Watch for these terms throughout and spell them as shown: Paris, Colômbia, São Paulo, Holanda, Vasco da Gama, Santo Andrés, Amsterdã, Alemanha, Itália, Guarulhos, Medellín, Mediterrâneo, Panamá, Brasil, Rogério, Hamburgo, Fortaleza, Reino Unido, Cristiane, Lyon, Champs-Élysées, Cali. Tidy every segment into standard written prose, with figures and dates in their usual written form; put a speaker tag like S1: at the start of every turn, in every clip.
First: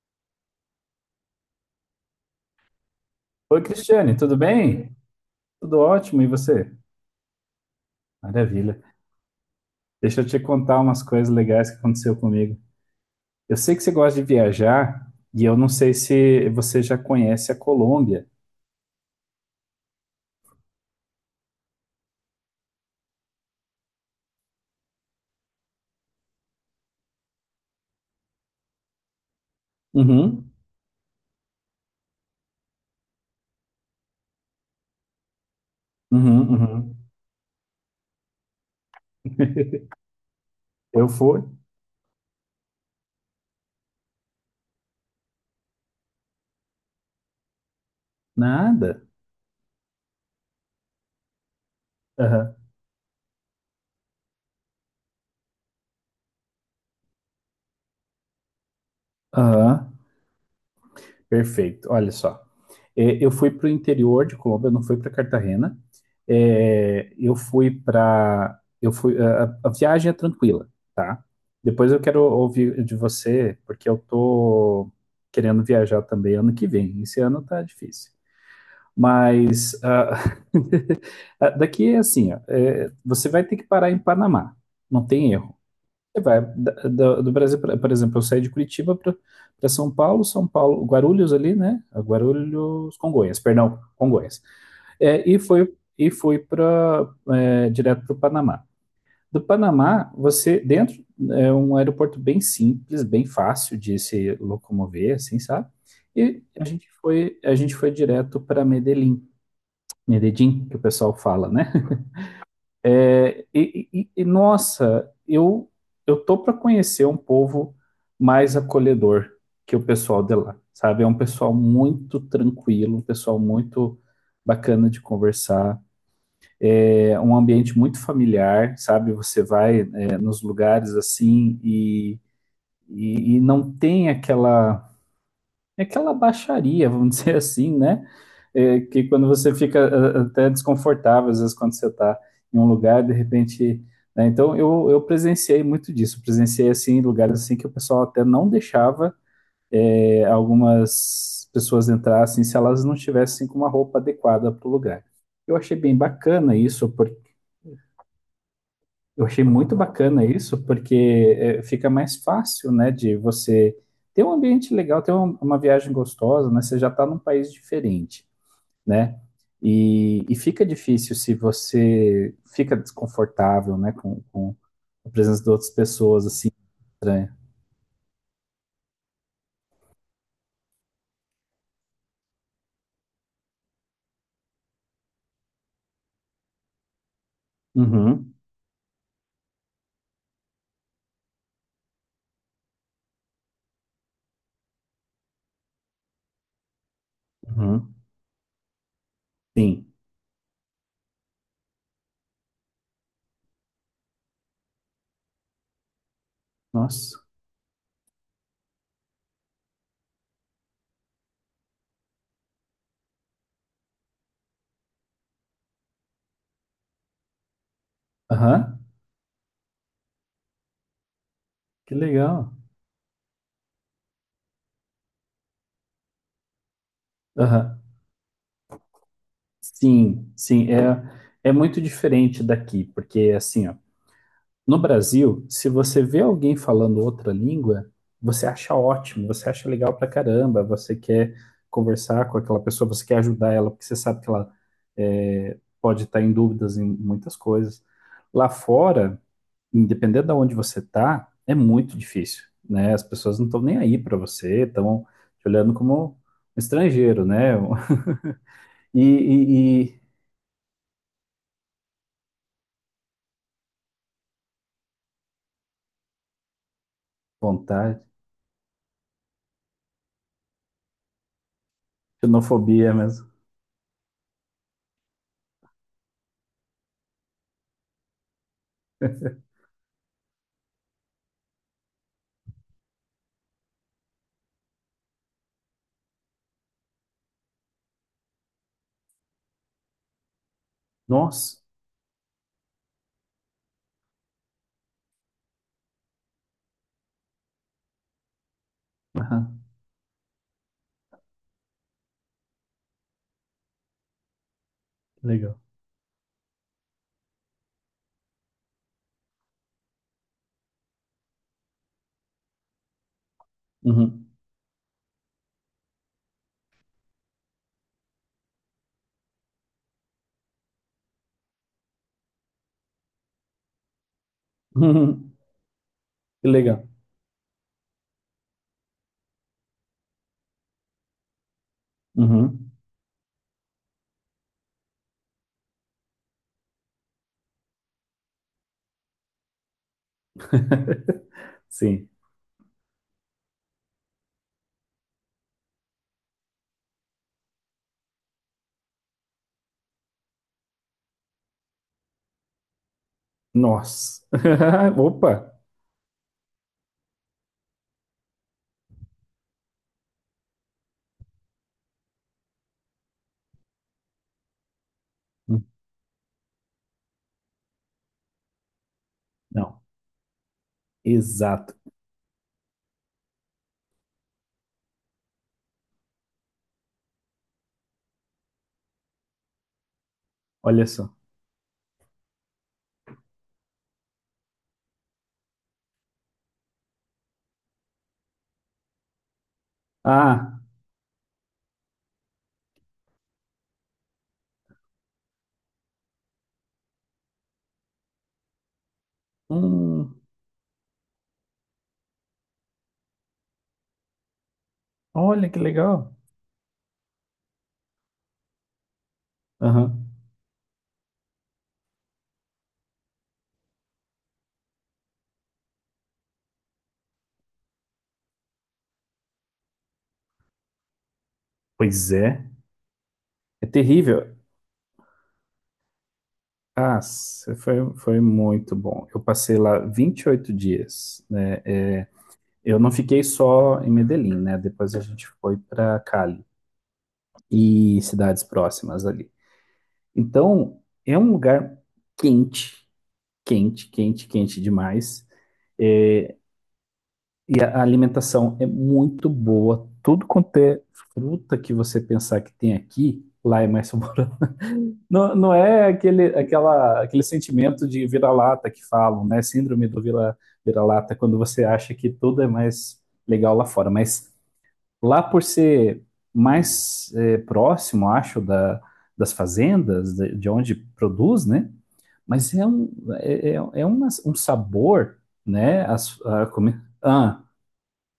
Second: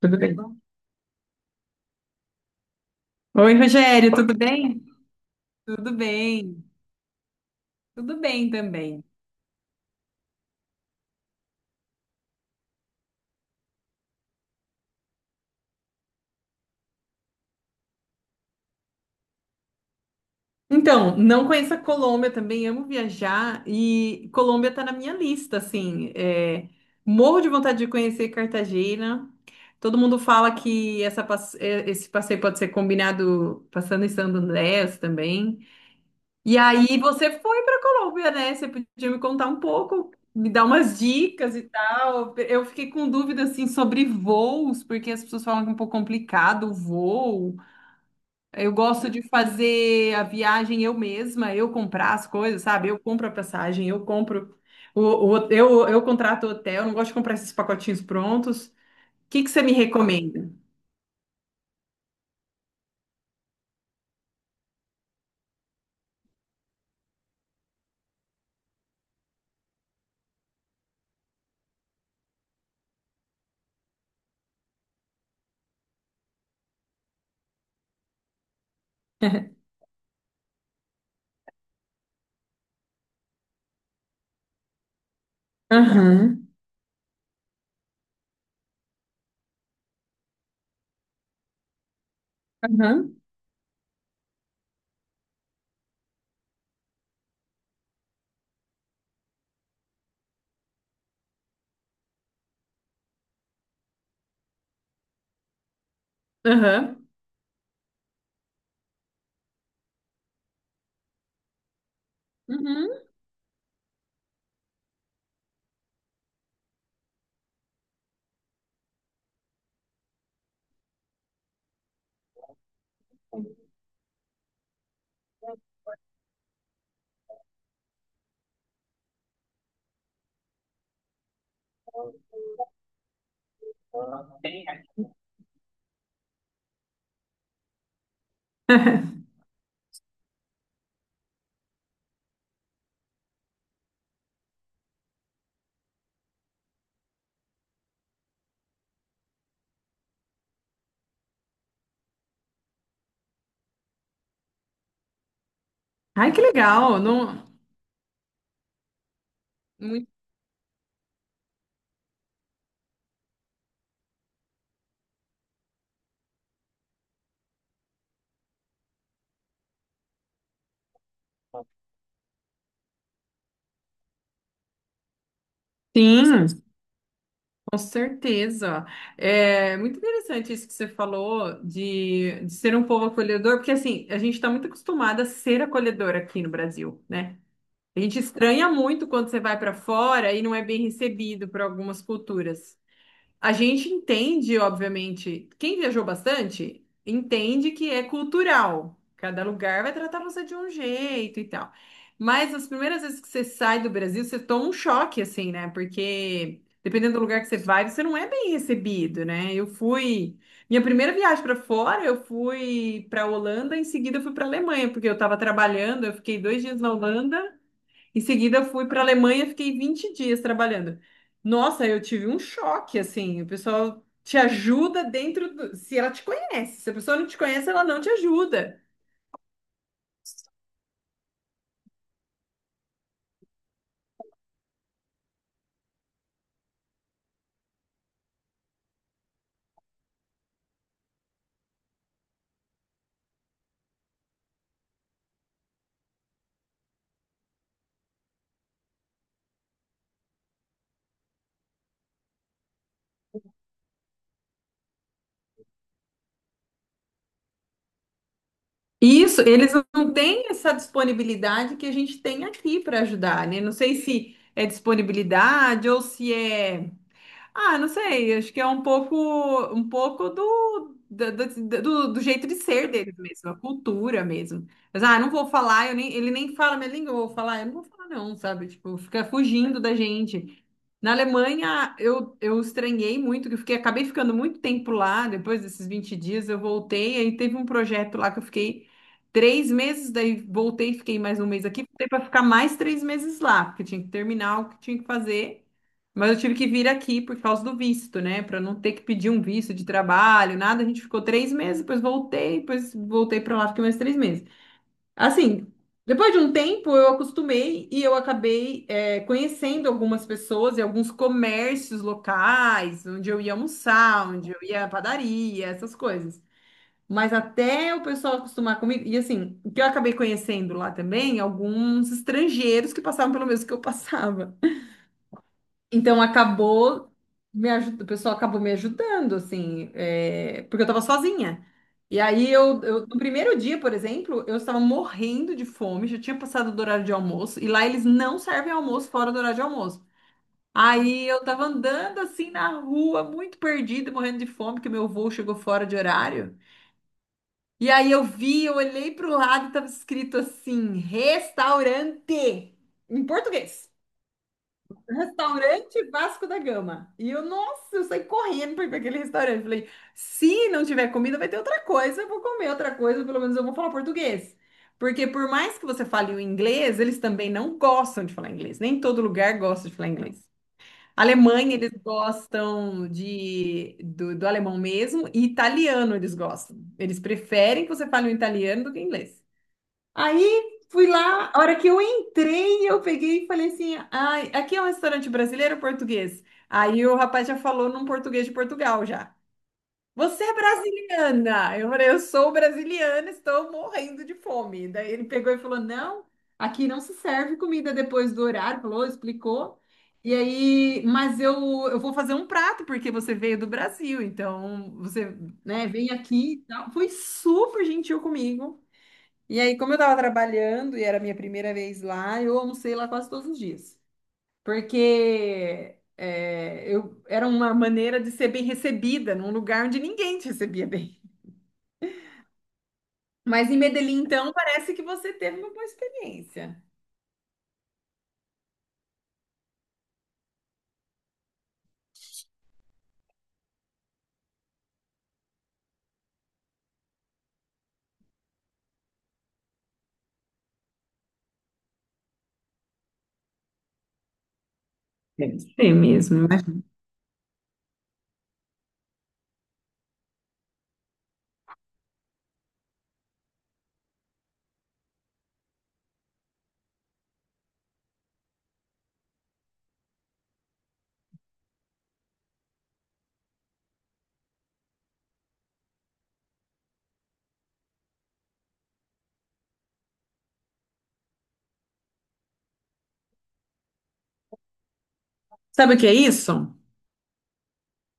S1: Tudo bem? Oi,
S2: Oi,
S1: Rogério,
S2: Cristiane,
S1: tudo
S2: tudo
S1: bem?
S2: bem? Tudo
S1: Tudo
S2: ótimo, e
S1: bem,
S2: você?
S1: tudo bem
S2: Maravilha.
S1: também.
S2: Deixa eu te contar umas coisas legais que aconteceu comigo. Eu sei que você gosta de viajar, e eu não sei se você já conhece a Colômbia.
S1: Então, não conheço a Colômbia também, amo viajar e Colômbia tá na minha lista, assim. Morro de vontade de conhecer Cartagena. Todo mundo fala
S2: Uhum,
S1: que esse passeio pode ser combinado passando em Santo Andrés também.
S2: uhum,
S1: E
S2: uhum.
S1: aí você foi para Colômbia, né? Você podia me contar um pouco, me dar umas
S2: Eu fui?
S1: dicas e tal. Eu fiquei com dúvida assim sobre voos, porque as pessoas falam que é um pouco complicado o voo. Eu
S2: Nada.
S1: gosto de fazer a viagem eu mesma, eu comprar as
S2: Aham.
S1: coisas, sabe? Eu compro a passagem, eu compro o, eu contrato o hotel, não gosto de comprar esses pacotinhos prontos. O que que você me
S2: Aham.
S1: recomenda?
S2: Perfeito. Olha só. É, eu fui para o interior de Colômbia, eu não fui para Cartagena. É, eu fui para, eu fui, a viagem é tranquila, tá? Depois eu quero ouvir de você, porque eu tô querendo viajar também ano que vem. Esse ano tá difícil. Mas daqui é assim, ó, é, você vai ter que parar em Panamá, não tem erro. Você vai
S1: Aham,
S2: do Brasil, pra, por exemplo, eu saí de Curitiba para São Paulo, São Paulo, Guarulhos ali, né? Guarulhos,
S1: aham,
S2: Congonhas, perdão, Congonhas. É, e foi para direto para o Panamá. Do Panamá, você dentro é um aeroporto bem simples, bem fácil de se locomover, assim, sabe? E a gente
S1: aham.
S2: foi a gente foi direto para Medellín, Medellín, que o pessoal fala, né?
S1: Uhum.
S2: É, e nossa, eu tô para conhecer um povo mais acolhedor que o pessoal de lá, sabe? É um pessoal muito tranquilo, um pessoal muito bacana de conversar, é um ambiente muito familiar, sabe? Você vai, é, nos lugares assim e não tem aquela, é aquela baixaria, vamos dizer assim, né? É, que quando você fica até desconfortável, às vezes, quando você está em um lugar, de repente, né? Então, eu presenciei muito disso. Presenciei, assim, lugares assim que o pessoal até não deixava algumas pessoas entrassem se elas não tivessem com uma roupa adequada para o lugar. Eu achei bem
S1: Ai, que
S2: bacana isso,
S1: legal! Não...
S2: eu achei muito
S1: Muito...
S2: bacana isso, porque fica mais fácil, né, de você ter um ambiente legal, ter uma viagem gostosa, né? Você já está num país diferente, né? E fica difícil se você fica desconfortável, né, com a presença de outras pessoas,
S1: Sim.
S2: assim, estranha.
S1: Com certeza. É muito interessante isso que você falou de ser um povo acolhedor, porque assim, a gente está muito acostumada a ser acolhedor aqui no Brasil, né? A gente
S2: Uhum,
S1: estranha muito quando você vai para fora e não é bem recebido por algumas culturas. A gente entende, obviamente, quem viajou bastante entende que
S2: uhum,
S1: é cultural. Cada lugar
S2: sim.
S1: vai tratar você de um jeito e tal. Mas as primeiras vezes que você sai do Brasil, você toma um choque, assim, né? Porque dependendo
S2: Nossa.
S1: do lugar que você vai, você não é bem recebido, né? Eu fui. Minha primeira viagem para fora, eu fui para Holanda, em seguida eu fui para Alemanha, porque eu estava trabalhando, eu fiquei dois dias na Holanda. Em seguida,
S2: Aham,
S1: fui para a Alemanha, fiquei 20 dias trabalhando. Nossa,
S2: que
S1: eu tive um
S2: legal.
S1: choque, assim. O pessoal te ajuda dentro do... Se ela te conhece. Se a pessoa não te conhece,
S2: Aham.
S1: ela não te ajuda.
S2: Sim, sim, é muito diferente daqui, porque, assim, ó. No Brasil, se você vê alguém falando outra língua, você acha ótimo, você acha legal pra caramba, você quer conversar com aquela pessoa, você quer ajudar ela, porque você sabe que ela pode estar em dúvidas em muitas coisas. Lá fora, independente de onde você tá, é muito difícil, né? As pessoas não estão nem aí pra você, estão te olhando como um estrangeiro, né? E, e,
S1: Isso, eles
S2: e-
S1: não têm essa disponibilidade que a gente tem aqui para ajudar, né? Não sei se é disponibilidade ou se é. Ah, não
S2: vontade,
S1: sei, acho que é um pouco do, da- da- da- do, do jeito de ser
S2: xenofobia
S1: deles
S2: mesmo.
S1: mesmo, a cultura mesmo. Mas, ah, não vou falar, eu nem, ele nem fala minha língua, eu vou falar, eu não vou falar não, sabe? Tipo, fica fugindo da gente. Na Alemanha, eu estranhei muito, que eu fiquei, acabei ficando muito tempo lá, depois desses 20 dias eu voltei, aí teve um projeto lá que eu fiquei 3 meses, daí voltei, fiquei mais um
S2: Nossa.
S1: mês aqui, voltei para ficar mais 3 meses lá, porque tinha que terminar o que tinha que fazer. Mas eu tive que vir aqui por causa do visto, né? Para não ter que pedir um
S2: Aham,
S1: visto de trabalho, nada. A gente ficou 3 meses, depois voltei para lá, fiquei mais 3 meses.
S2: legal.
S1: Assim, depois de um tempo eu acostumei e eu acabei conhecendo algumas pessoas e alguns comércios locais, onde eu ia
S2: Uhum.
S1: almoçar, onde eu ia à padaria, essas coisas. Mas até o pessoal acostumar comigo, e assim, o que eu acabei conhecendo lá também, alguns estrangeiros que passavam pelo mesmo que eu passava. Então
S2: Que legal.
S1: acabou me ajudando, o pessoal acabou me ajudando, assim, porque eu estava sozinha. E aí
S2: Uhum.
S1: no primeiro dia, por exemplo, eu estava morrendo de fome, já tinha passado do horário de almoço, e lá eles não servem almoço fora do horário de almoço. Aí eu estava
S2: Sim.
S1: andando assim na rua, muito perdida, morrendo de fome, que meu voo chegou fora de horário. E aí eu vi, eu olhei para o lado e estava escrito assim, restaurante, em português.
S2: Nossa. Opa.
S1: Restaurante Vasco da Gama. E eu, nossa, eu saí correndo para ir para aquele restaurante. Falei, se não tiver comida, vai ter outra coisa. Eu vou comer outra coisa, pelo menos eu vou falar português. Porque por mais que você fale o inglês, eles também não gostam de falar inglês. Nem todo lugar
S2: Não.
S1: gosta de falar inglês.
S2: Exato.
S1: Alemanha, eles gostam do alemão mesmo, e italiano eles gostam. Eles preferem que você fale o italiano do que o inglês. Aí
S2: Olha
S1: fui
S2: só.
S1: lá, a hora que eu entrei, eu peguei e falei assim: ai, aqui é um restaurante brasileiro ou português? Aí o rapaz já falou num português de Portugal já. Você é
S2: Ah.
S1: brasiliana? Eu falei, eu sou brasiliana, estou morrendo de fome. Daí ele pegou e falou: não, aqui não se serve comida depois do horário, falou, explicou.
S2: Hum.
S1: E aí, mas eu vou fazer um prato, porque você veio do Brasil, então você,
S2: Olha que
S1: né, vem
S2: legal.
S1: aqui e tal. Foi super gentil comigo. E aí, como eu estava
S2: Aham.
S1: trabalhando e era a minha primeira vez lá, eu almocei lá quase todos os dias. Porque era uma maneira de ser bem recebida num lugar onde ninguém te recebia bem.
S2: Pois é. É
S1: Mas em Medellín,
S2: terrível.
S1: então, parece que você teve uma boa experiência.
S2: Ah, foi muito bom. Eu passei lá 28 dias, né? É, eu não fiquei só em Medellín, né? Depois a gente foi para Cali e cidades próximas ali. Então, é um lugar quente, quente, quente, quente demais.
S1: Deve ser
S2: É,
S1: mesmo.
S2: e a alimentação é muito boa. Tudo quanto é fruta que você pensar que tem aqui, lá é mais saboroso. Não, não é aquele, aquela, aquele sentimento de vira-lata que falam, né? Síndrome do vira, vira-lata, quando você acha que tudo é mais legal lá fora. Mas lá por ser mais próximo, acho, das fazendas, de onde produz, né? Mas um sabor, né?
S1: Sabe o que é
S2: As, a,
S1: isso?
S2: comi- ah,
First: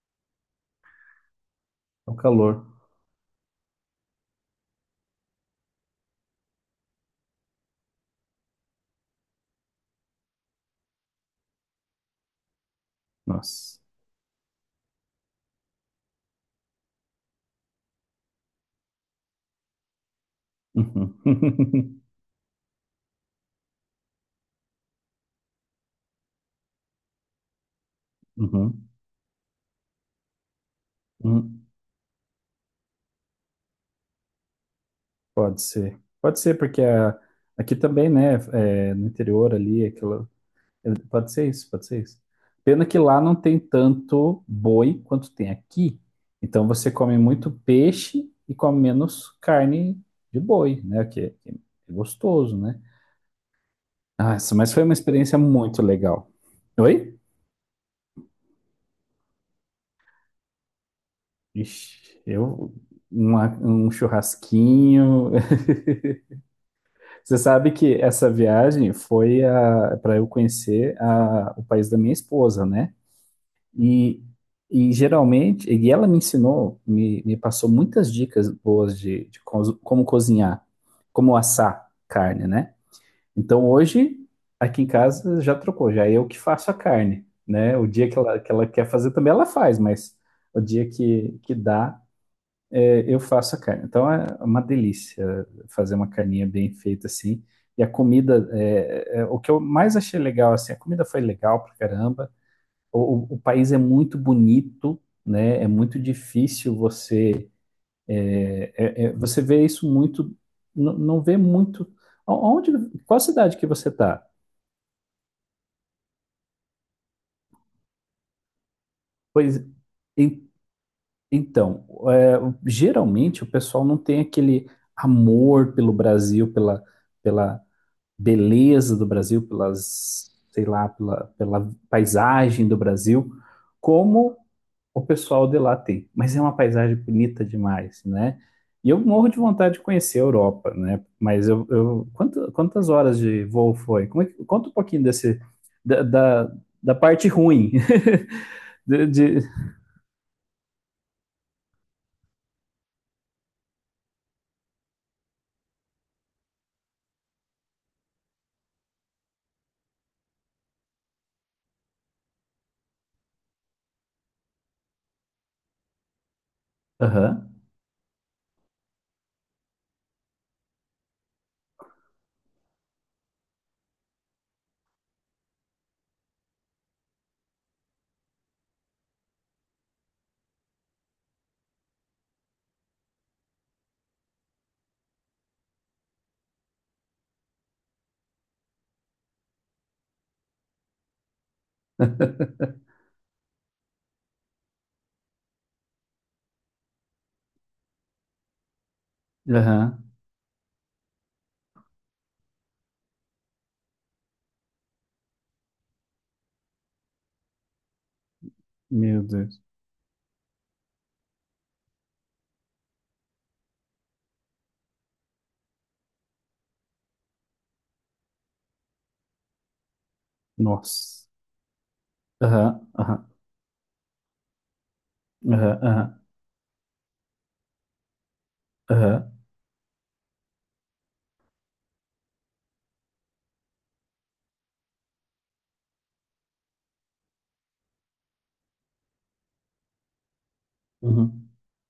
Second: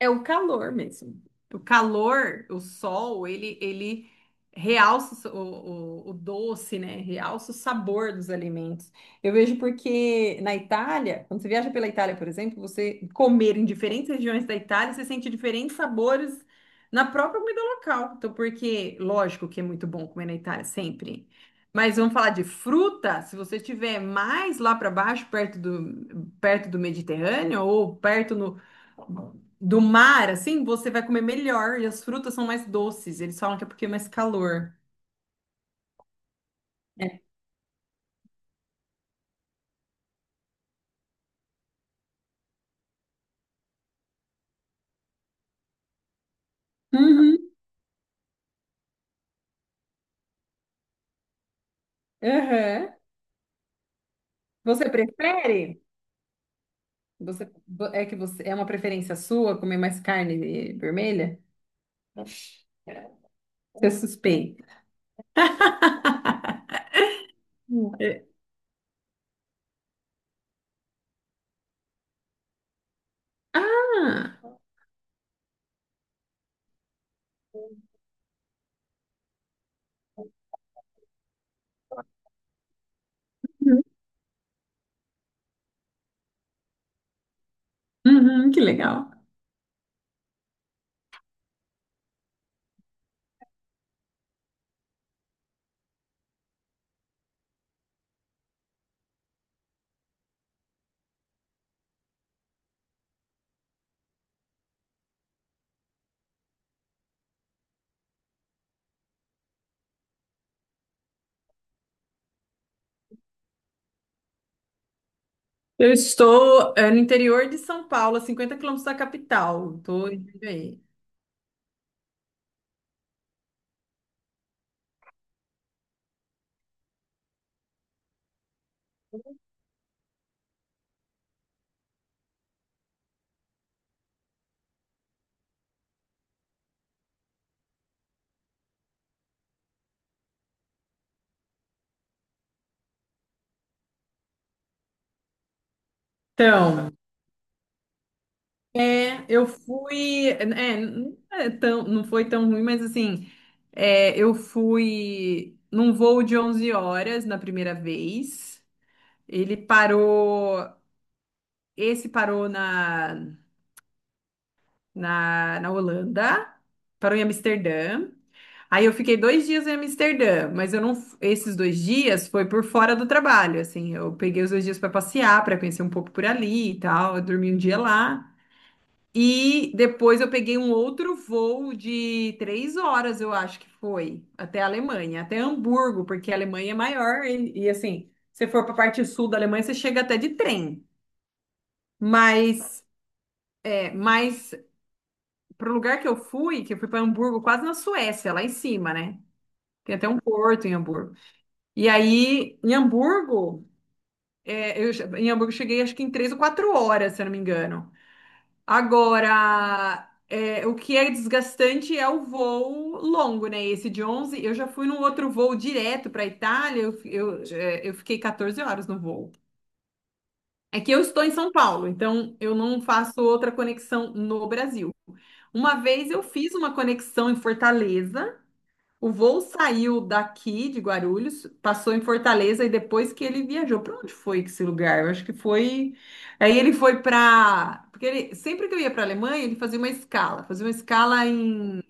S1: É o calor mesmo. O
S2: É o
S1: calor,
S2: calor.
S1: o sol, ele realça o doce, né? Realça o sabor dos alimentos. Eu vejo porque na Itália, quando você viaja pela Itália, por exemplo, você comer em
S2: Nossa.
S1: diferentes regiões da Itália, você sente diferentes sabores na própria comida local. Então, porque, lógico que é muito bom comer na Itália, sempre. Mas
S2: Uhum.
S1: vamos falar de fruta, se você estiver mais lá para baixo, perto do Mediterrâneo ou perto no
S2: Uhum.
S1: do mar, assim, você vai comer
S2: Uhum.
S1: melhor e as frutas são mais doces. Eles falam que é porque é mais calor.
S2: Pode ser. Pode ser, porque aqui também, né, é, no interior ali, aquela, pode ser isso, pode ser isso. Pena que lá não tem tanto boi quanto tem aqui. Então você come muito
S1: Uhum,
S2: peixe e come menos carne de boi, né? Que é gostoso, né?
S1: aham.
S2: Nossa, mas foi
S1: Você
S2: uma experiência
S1: prefere?
S2: muito legal. Oi?
S1: Você É que você é uma preferência sua comer mais carne vermelha?
S2: Ixi, um
S1: Você suspeita.
S2: churrasquinho. Você sabe que essa viagem foi para eu conhecer o país da minha esposa, né? E,
S1: Ah,
S2: e geralmente, e ela me ensinou, me passou muitas dicas boas de como cozinhar, como assar carne, né? Então hoje, aqui em casa já trocou, já é eu que faço a carne, né? O dia que ela,
S1: uhum,
S2: que
S1: que
S2: ela quer
S1: legal.
S2: fazer também ela faz, mas o dia que dá, eu faço a carne. Então é uma delícia fazer uma carninha bem feita assim. E a comida, o que eu mais achei legal, assim, a comida foi legal pra caramba. O, o país é muito bonito, né? É muito difícil você. Você vê isso muito. Não vê muito. O- Onde, Qual cidade que você tá?
S1: Eu estou, no interior de São Paulo, a 50 quilômetros da
S2: Pois
S1: capital. Estou indo
S2: en-
S1: aí.
S2: então, geralmente o pessoal não tem aquele amor pelo Brasil, pela beleza do Brasil, pelas, sei lá, pela paisagem do Brasil, como o pessoal de lá tem. Mas é uma paisagem bonita demais, né? E eu morro de vontade de conhecer a Europa, né? Mas eu quantas horas de voo foi? Conta um pouquinho desse, da, da,
S1: Então,
S2: da parte ruim de, de-
S1: Eu fui, não foi tão ruim, mas assim, eu fui num voo de 11 horas na primeira vez. Ele parou, esse parou na, na Holanda, parou em
S2: Aham,
S1: Amsterdã. Aí eu fiquei 2 dias em Amsterdã, mas eu não, esses 2 dias foi por fora do trabalho, assim, eu peguei os 2 dias para passear, para conhecer um pouco por ali e tal, eu dormi um dia lá. E depois eu peguei um outro voo de 3 horas, eu acho que foi, até a Alemanha, até Hamburgo, porque a Alemanha é maior e, assim, se for para a parte sul da Alemanha, você chega até de trem. Mas, mas para o lugar que eu fui, para Hamburgo, quase na Suécia, lá em cima, né? Tem até
S2: aham,
S1: um porto em Hamburgo. E aí, em Hamburgo, em Hamburgo eu cheguei acho que em 3 ou 4 horas, se eu não me engano.
S2: meu Deus,
S1: Agora, o que é desgastante é o voo longo, né? Esse de 11. eu, já fui num outro voo direto para a Itália, eu, fi- eu, é, eu fiquei 14 horas no voo. É que eu estou
S2: nossa,
S1: em São Paulo, então eu não
S2: aham,
S1: faço
S2: aham,
S1: outra conexão no Brasil. Uma
S2: aham,
S1: vez
S2: aham,
S1: eu fiz uma conexão em Fortaleza, o
S2: aham,
S1: voo saiu daqui de Guarulhos, passou em Fortaleza e depois que ele viajou, para onde foi esse lugar? Eu acho que foi. Aí ele foi para, porque ele, sempre que eu ia para Alemanha ele fazia uma escala
S2: uhum,
S1: em,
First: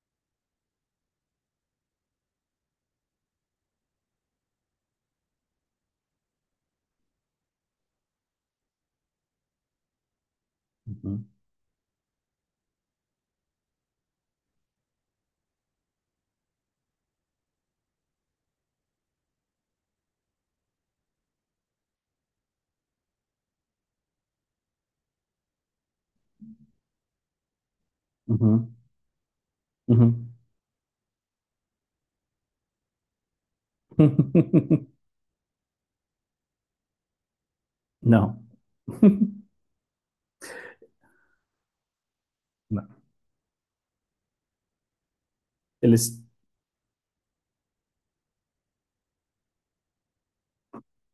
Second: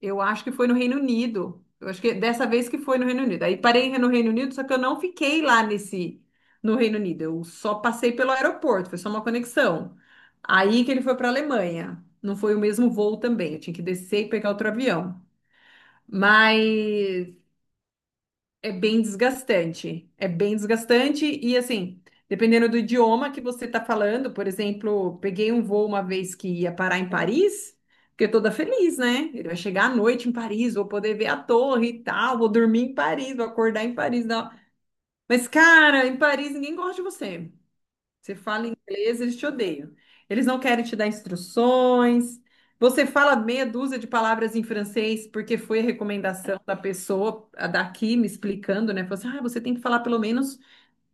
S1: eu acho que foi no Reino Unido. Eu acho que dessa vez que foi no Reino Unido. Aí parei no Reino Unido, só que eu não fiquei lá nesse no Reino Unido. Eu só passei pelo aeroporto, foi só uma conexão. Aí que ele foi
S2: uhum,
S1: para Alemanha. Não foi o mesmo voo também. Eu tinha que descer e pegar outro avião. Mas é bem desgastante. É bem desgastante e assim, dependendo do idioma que você está falando, por exemplo, peguei um voo uma vez que ia parar em Paris, fiquei toda
S2: uhum,
S1: feliz, né? Ele vai chegar à noite em
S2: uhum.
S1: Paris, vou poder ver a torre e tal, vou dormir em Paris, vou acordar em Paris, não. Mas, cara, em Paris ninguém gosta de você. Você
S2: Não.
S1: fala inglês, eles te odeiam. Eles não querem te dar instruções.
S2: Não.
S1: Você fala meia dúzia de palavras em francês porque foi a
S2: Eles.
S1: recomendação da pessoa a daqui me explicando, né? Falou assim, ah, você tem que falar pelo menos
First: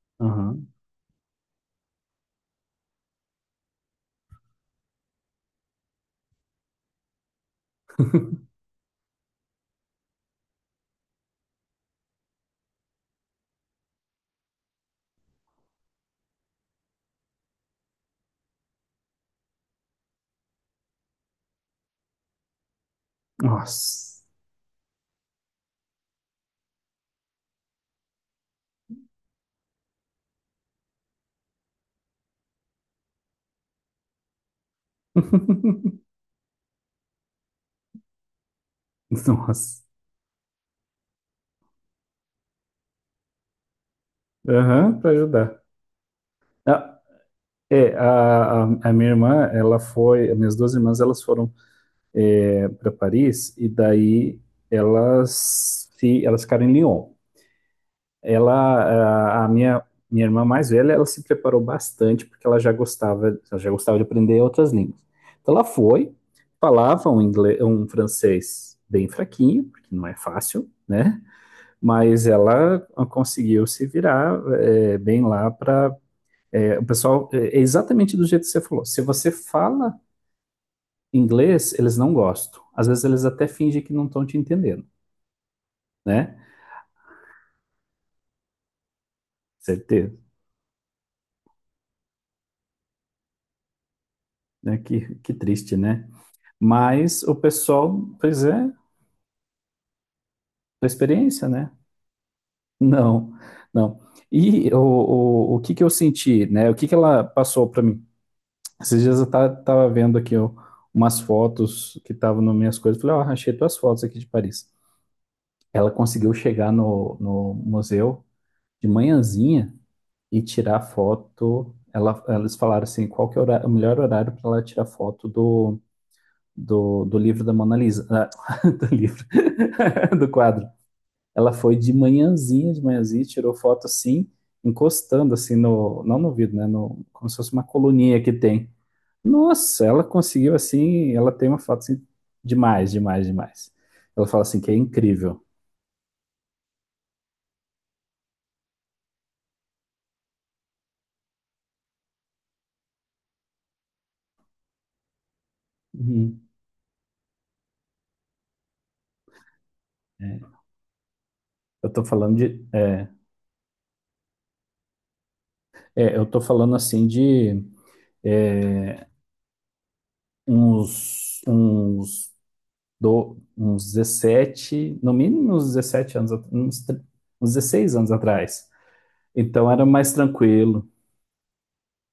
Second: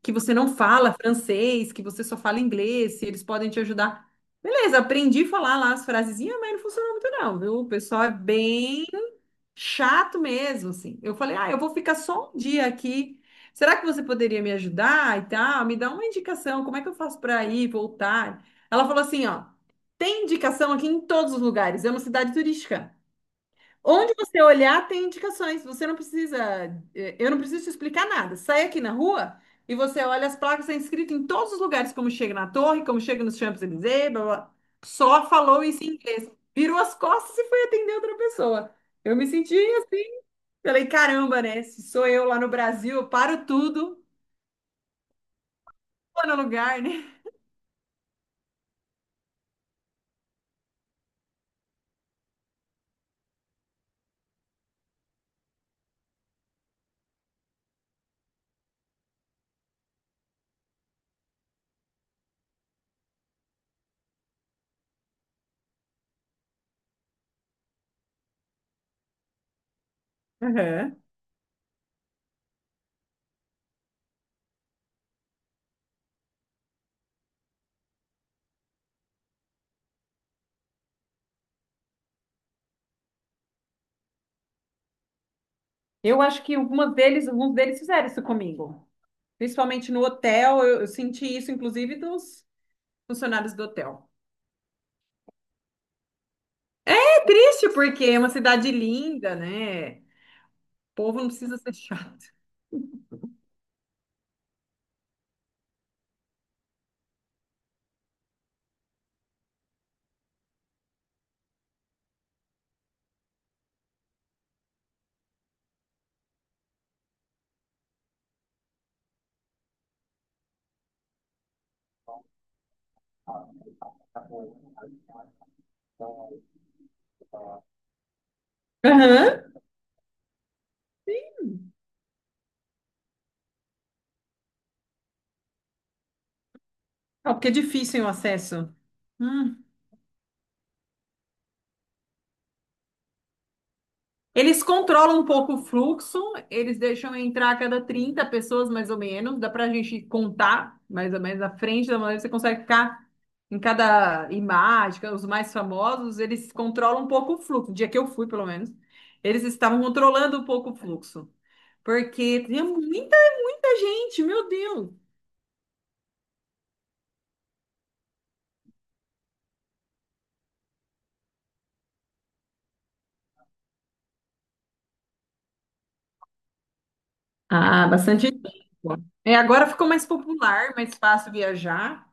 S1: que você não
S2: Aham.
S1: fala francês, que você só fala inglês, se eles podem te ajudar. Beleza, aprendi a falar lá as frasezinhas, mas não funcionou muito não, viu? O pessoal é bem chato mesmo, assim. Eu falei, ah, eu vou ficar só um dia aqui. Será que você poderia me ajudar e tal? Me dá uma indicação, como é que eu faço para ir, voltar? Ela falou assim, ó, tem indicação aqui em todos os lugares, é uma cidade turística. Onde
S2: Nossa.
S1: você olhar tem indicações. Você não precisa, eu não preciso te explicar nada. Sai aqui na rua e você olha as placas, está escrito em todos os lugares, como chega na torre, como chega nos Champs-Élysées, blá, blá. Só falou isso em inglês. Virou as costas e foi atender outra pessoa. Eu me senti
S2: Nossa.
S1: assim. Falei, caramba, né? Se sou eu lá no Brasil, eu paro tudo,
S2: Aham, pra ajudar.
S1: vou no lugar,
S2: Ah,
S1: né?
S2: a minha irmã, ela foi. As minhas duas irmãs, elas foram para Paris e daí elas, se, elas ficaram em Lyon. Ela, a minha, minha irmã mais velha, ela se preparou bastante porque ela já gostava de aprender outras línguas. Então ela foi, falava um inglês, um francês bem fraquinho, porque não é fácil,
S1: Aham.
S2: né? Mas ela conseguiu se virar bem lá para o pessoal. É exatamente do jeito que você falou. Se você fala inglês, eles não gostam. Às vezes eles até fingem que não estão te entendendo,
S1: Eu
S2: né?
S1: acho que alguns deles fizeram isso comigo. Principalmente no
S2: Certeza,
S1: hotel, eu senti isso, inclusive, dos funcionários do hotel.
S2: né? Que triste, né? Mas o
S1: Triste
S2: pessoal,
S1: porque é uma
S2: pois
S1: cidade
S2: é,
S1: linda, né? O
S2: a
S1: povo não
S2: experiência,
S1: precisa
S2: né?
S1: ser chato.
S2: Não, não. E o que que eu senti, né? O que que ela passou para mim? Esses dias eu tava vendo aqui ó, umas fotos que estavam nas minhas coisas. Falei, ó, achei tuas fotos aqui de Paris. Ela conseguiu chegar no museu de manhãzinha e tirar foto. Eles falaram assim, qual que é o melhor horário para ela tirar foto do livro da Mona Lisa. Ah, do livro,
S1: Aham.
S2: do quadro. Ela foi de manhãzinha, tirou foto assim, encostando assim não no vidro, né, como
S1: Ah,
S2: se
S1: porque é
S2: fosse uma
S1: difícil o
S2: coluninha que tem.
S1: acesso. Hum.
S2: Nossa, ela conseguiu assim, ela tem uma foto assim, demais, demais, demais. Ela fala assim
S1: Eles
S2: que é
S1: controlam um
S2: incrível.
S1: pouco o fluxo, eles deixam entrar a cada 30 pessoas, mais ou menos. Dá pra gente contar, mais ou menos, na frente da maneira que você consegue ficar em cada imagem, os mais famosos,
S2: Uhum.
S1: eles controlam um pouco o fluxo. No dia que eu fui, pelo menos, eles estavam controlando um
S2: É,
S1: pouco o fluxo.
S2: eu tô falando
S1: Porque tinha
S2: de, é,
S1: muita, muita gente, meu Deus!
S2: eu tô falando assim de, é, uns, uns, uns 17, no mínimo uns 17 anos, uns
S1: Ah,
S2: 16 anos
S1: bastante tempo.
S2: atrás.
S1: É, agora
S2: Então era
S1: ficou mais
S2: mais
S1: popular,
S2: tranquilo,
S1: mais fácil viajar.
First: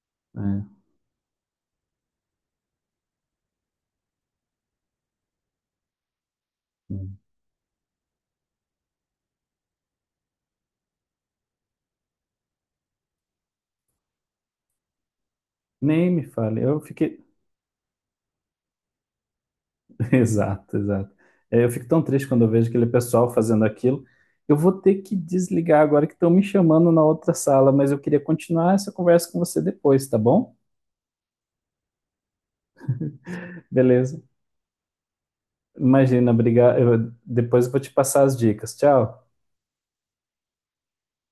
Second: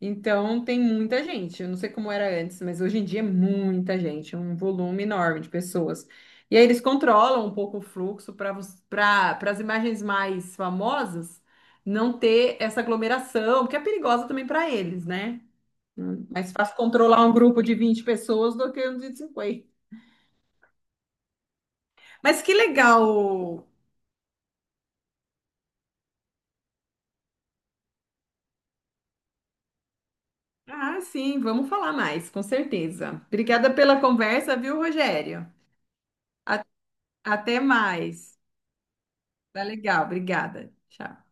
S1: Então
S2: né?
S1: tem muita gente. Eu não sei como era antes, mas hoje em dia é muita gente, é um volume enorme de pessoas. E aí eles controlam um pouco o fluxo para as imagens mais famosas não ter essa aglomeração, porque é perigosa também para eles, né?
S2: Nem me
S1: Hum. Mais
S2: fale.
S1: fácil
S2: Eu fiquei.
S1: controlar um grupo de 20 pessoas do que um de 50.
S2: Exato, exato. É, eu fico tão triste
S1: Mas
S2: quando eu
S1: que
S2: vejo aquele pessoal fazendo
S1: legal.
S2: aquilo. Eu vou ter que desligar agora que estão me chamando na outra sala, mas eu queria continuar essa conversa com você depois, tá bom?
S1: Ah, sim, vamos falar mais, com certeza. Obrigada pela
S2: Beleza.
S1: conversa, viu, Rogério?
S2: Imagina, obrigado.
S1: Até
S2: Depois eu vou te passar as
S1: mais.
S2: dicas. Tchau.
S1: Tá legal, obrigada. Tchau.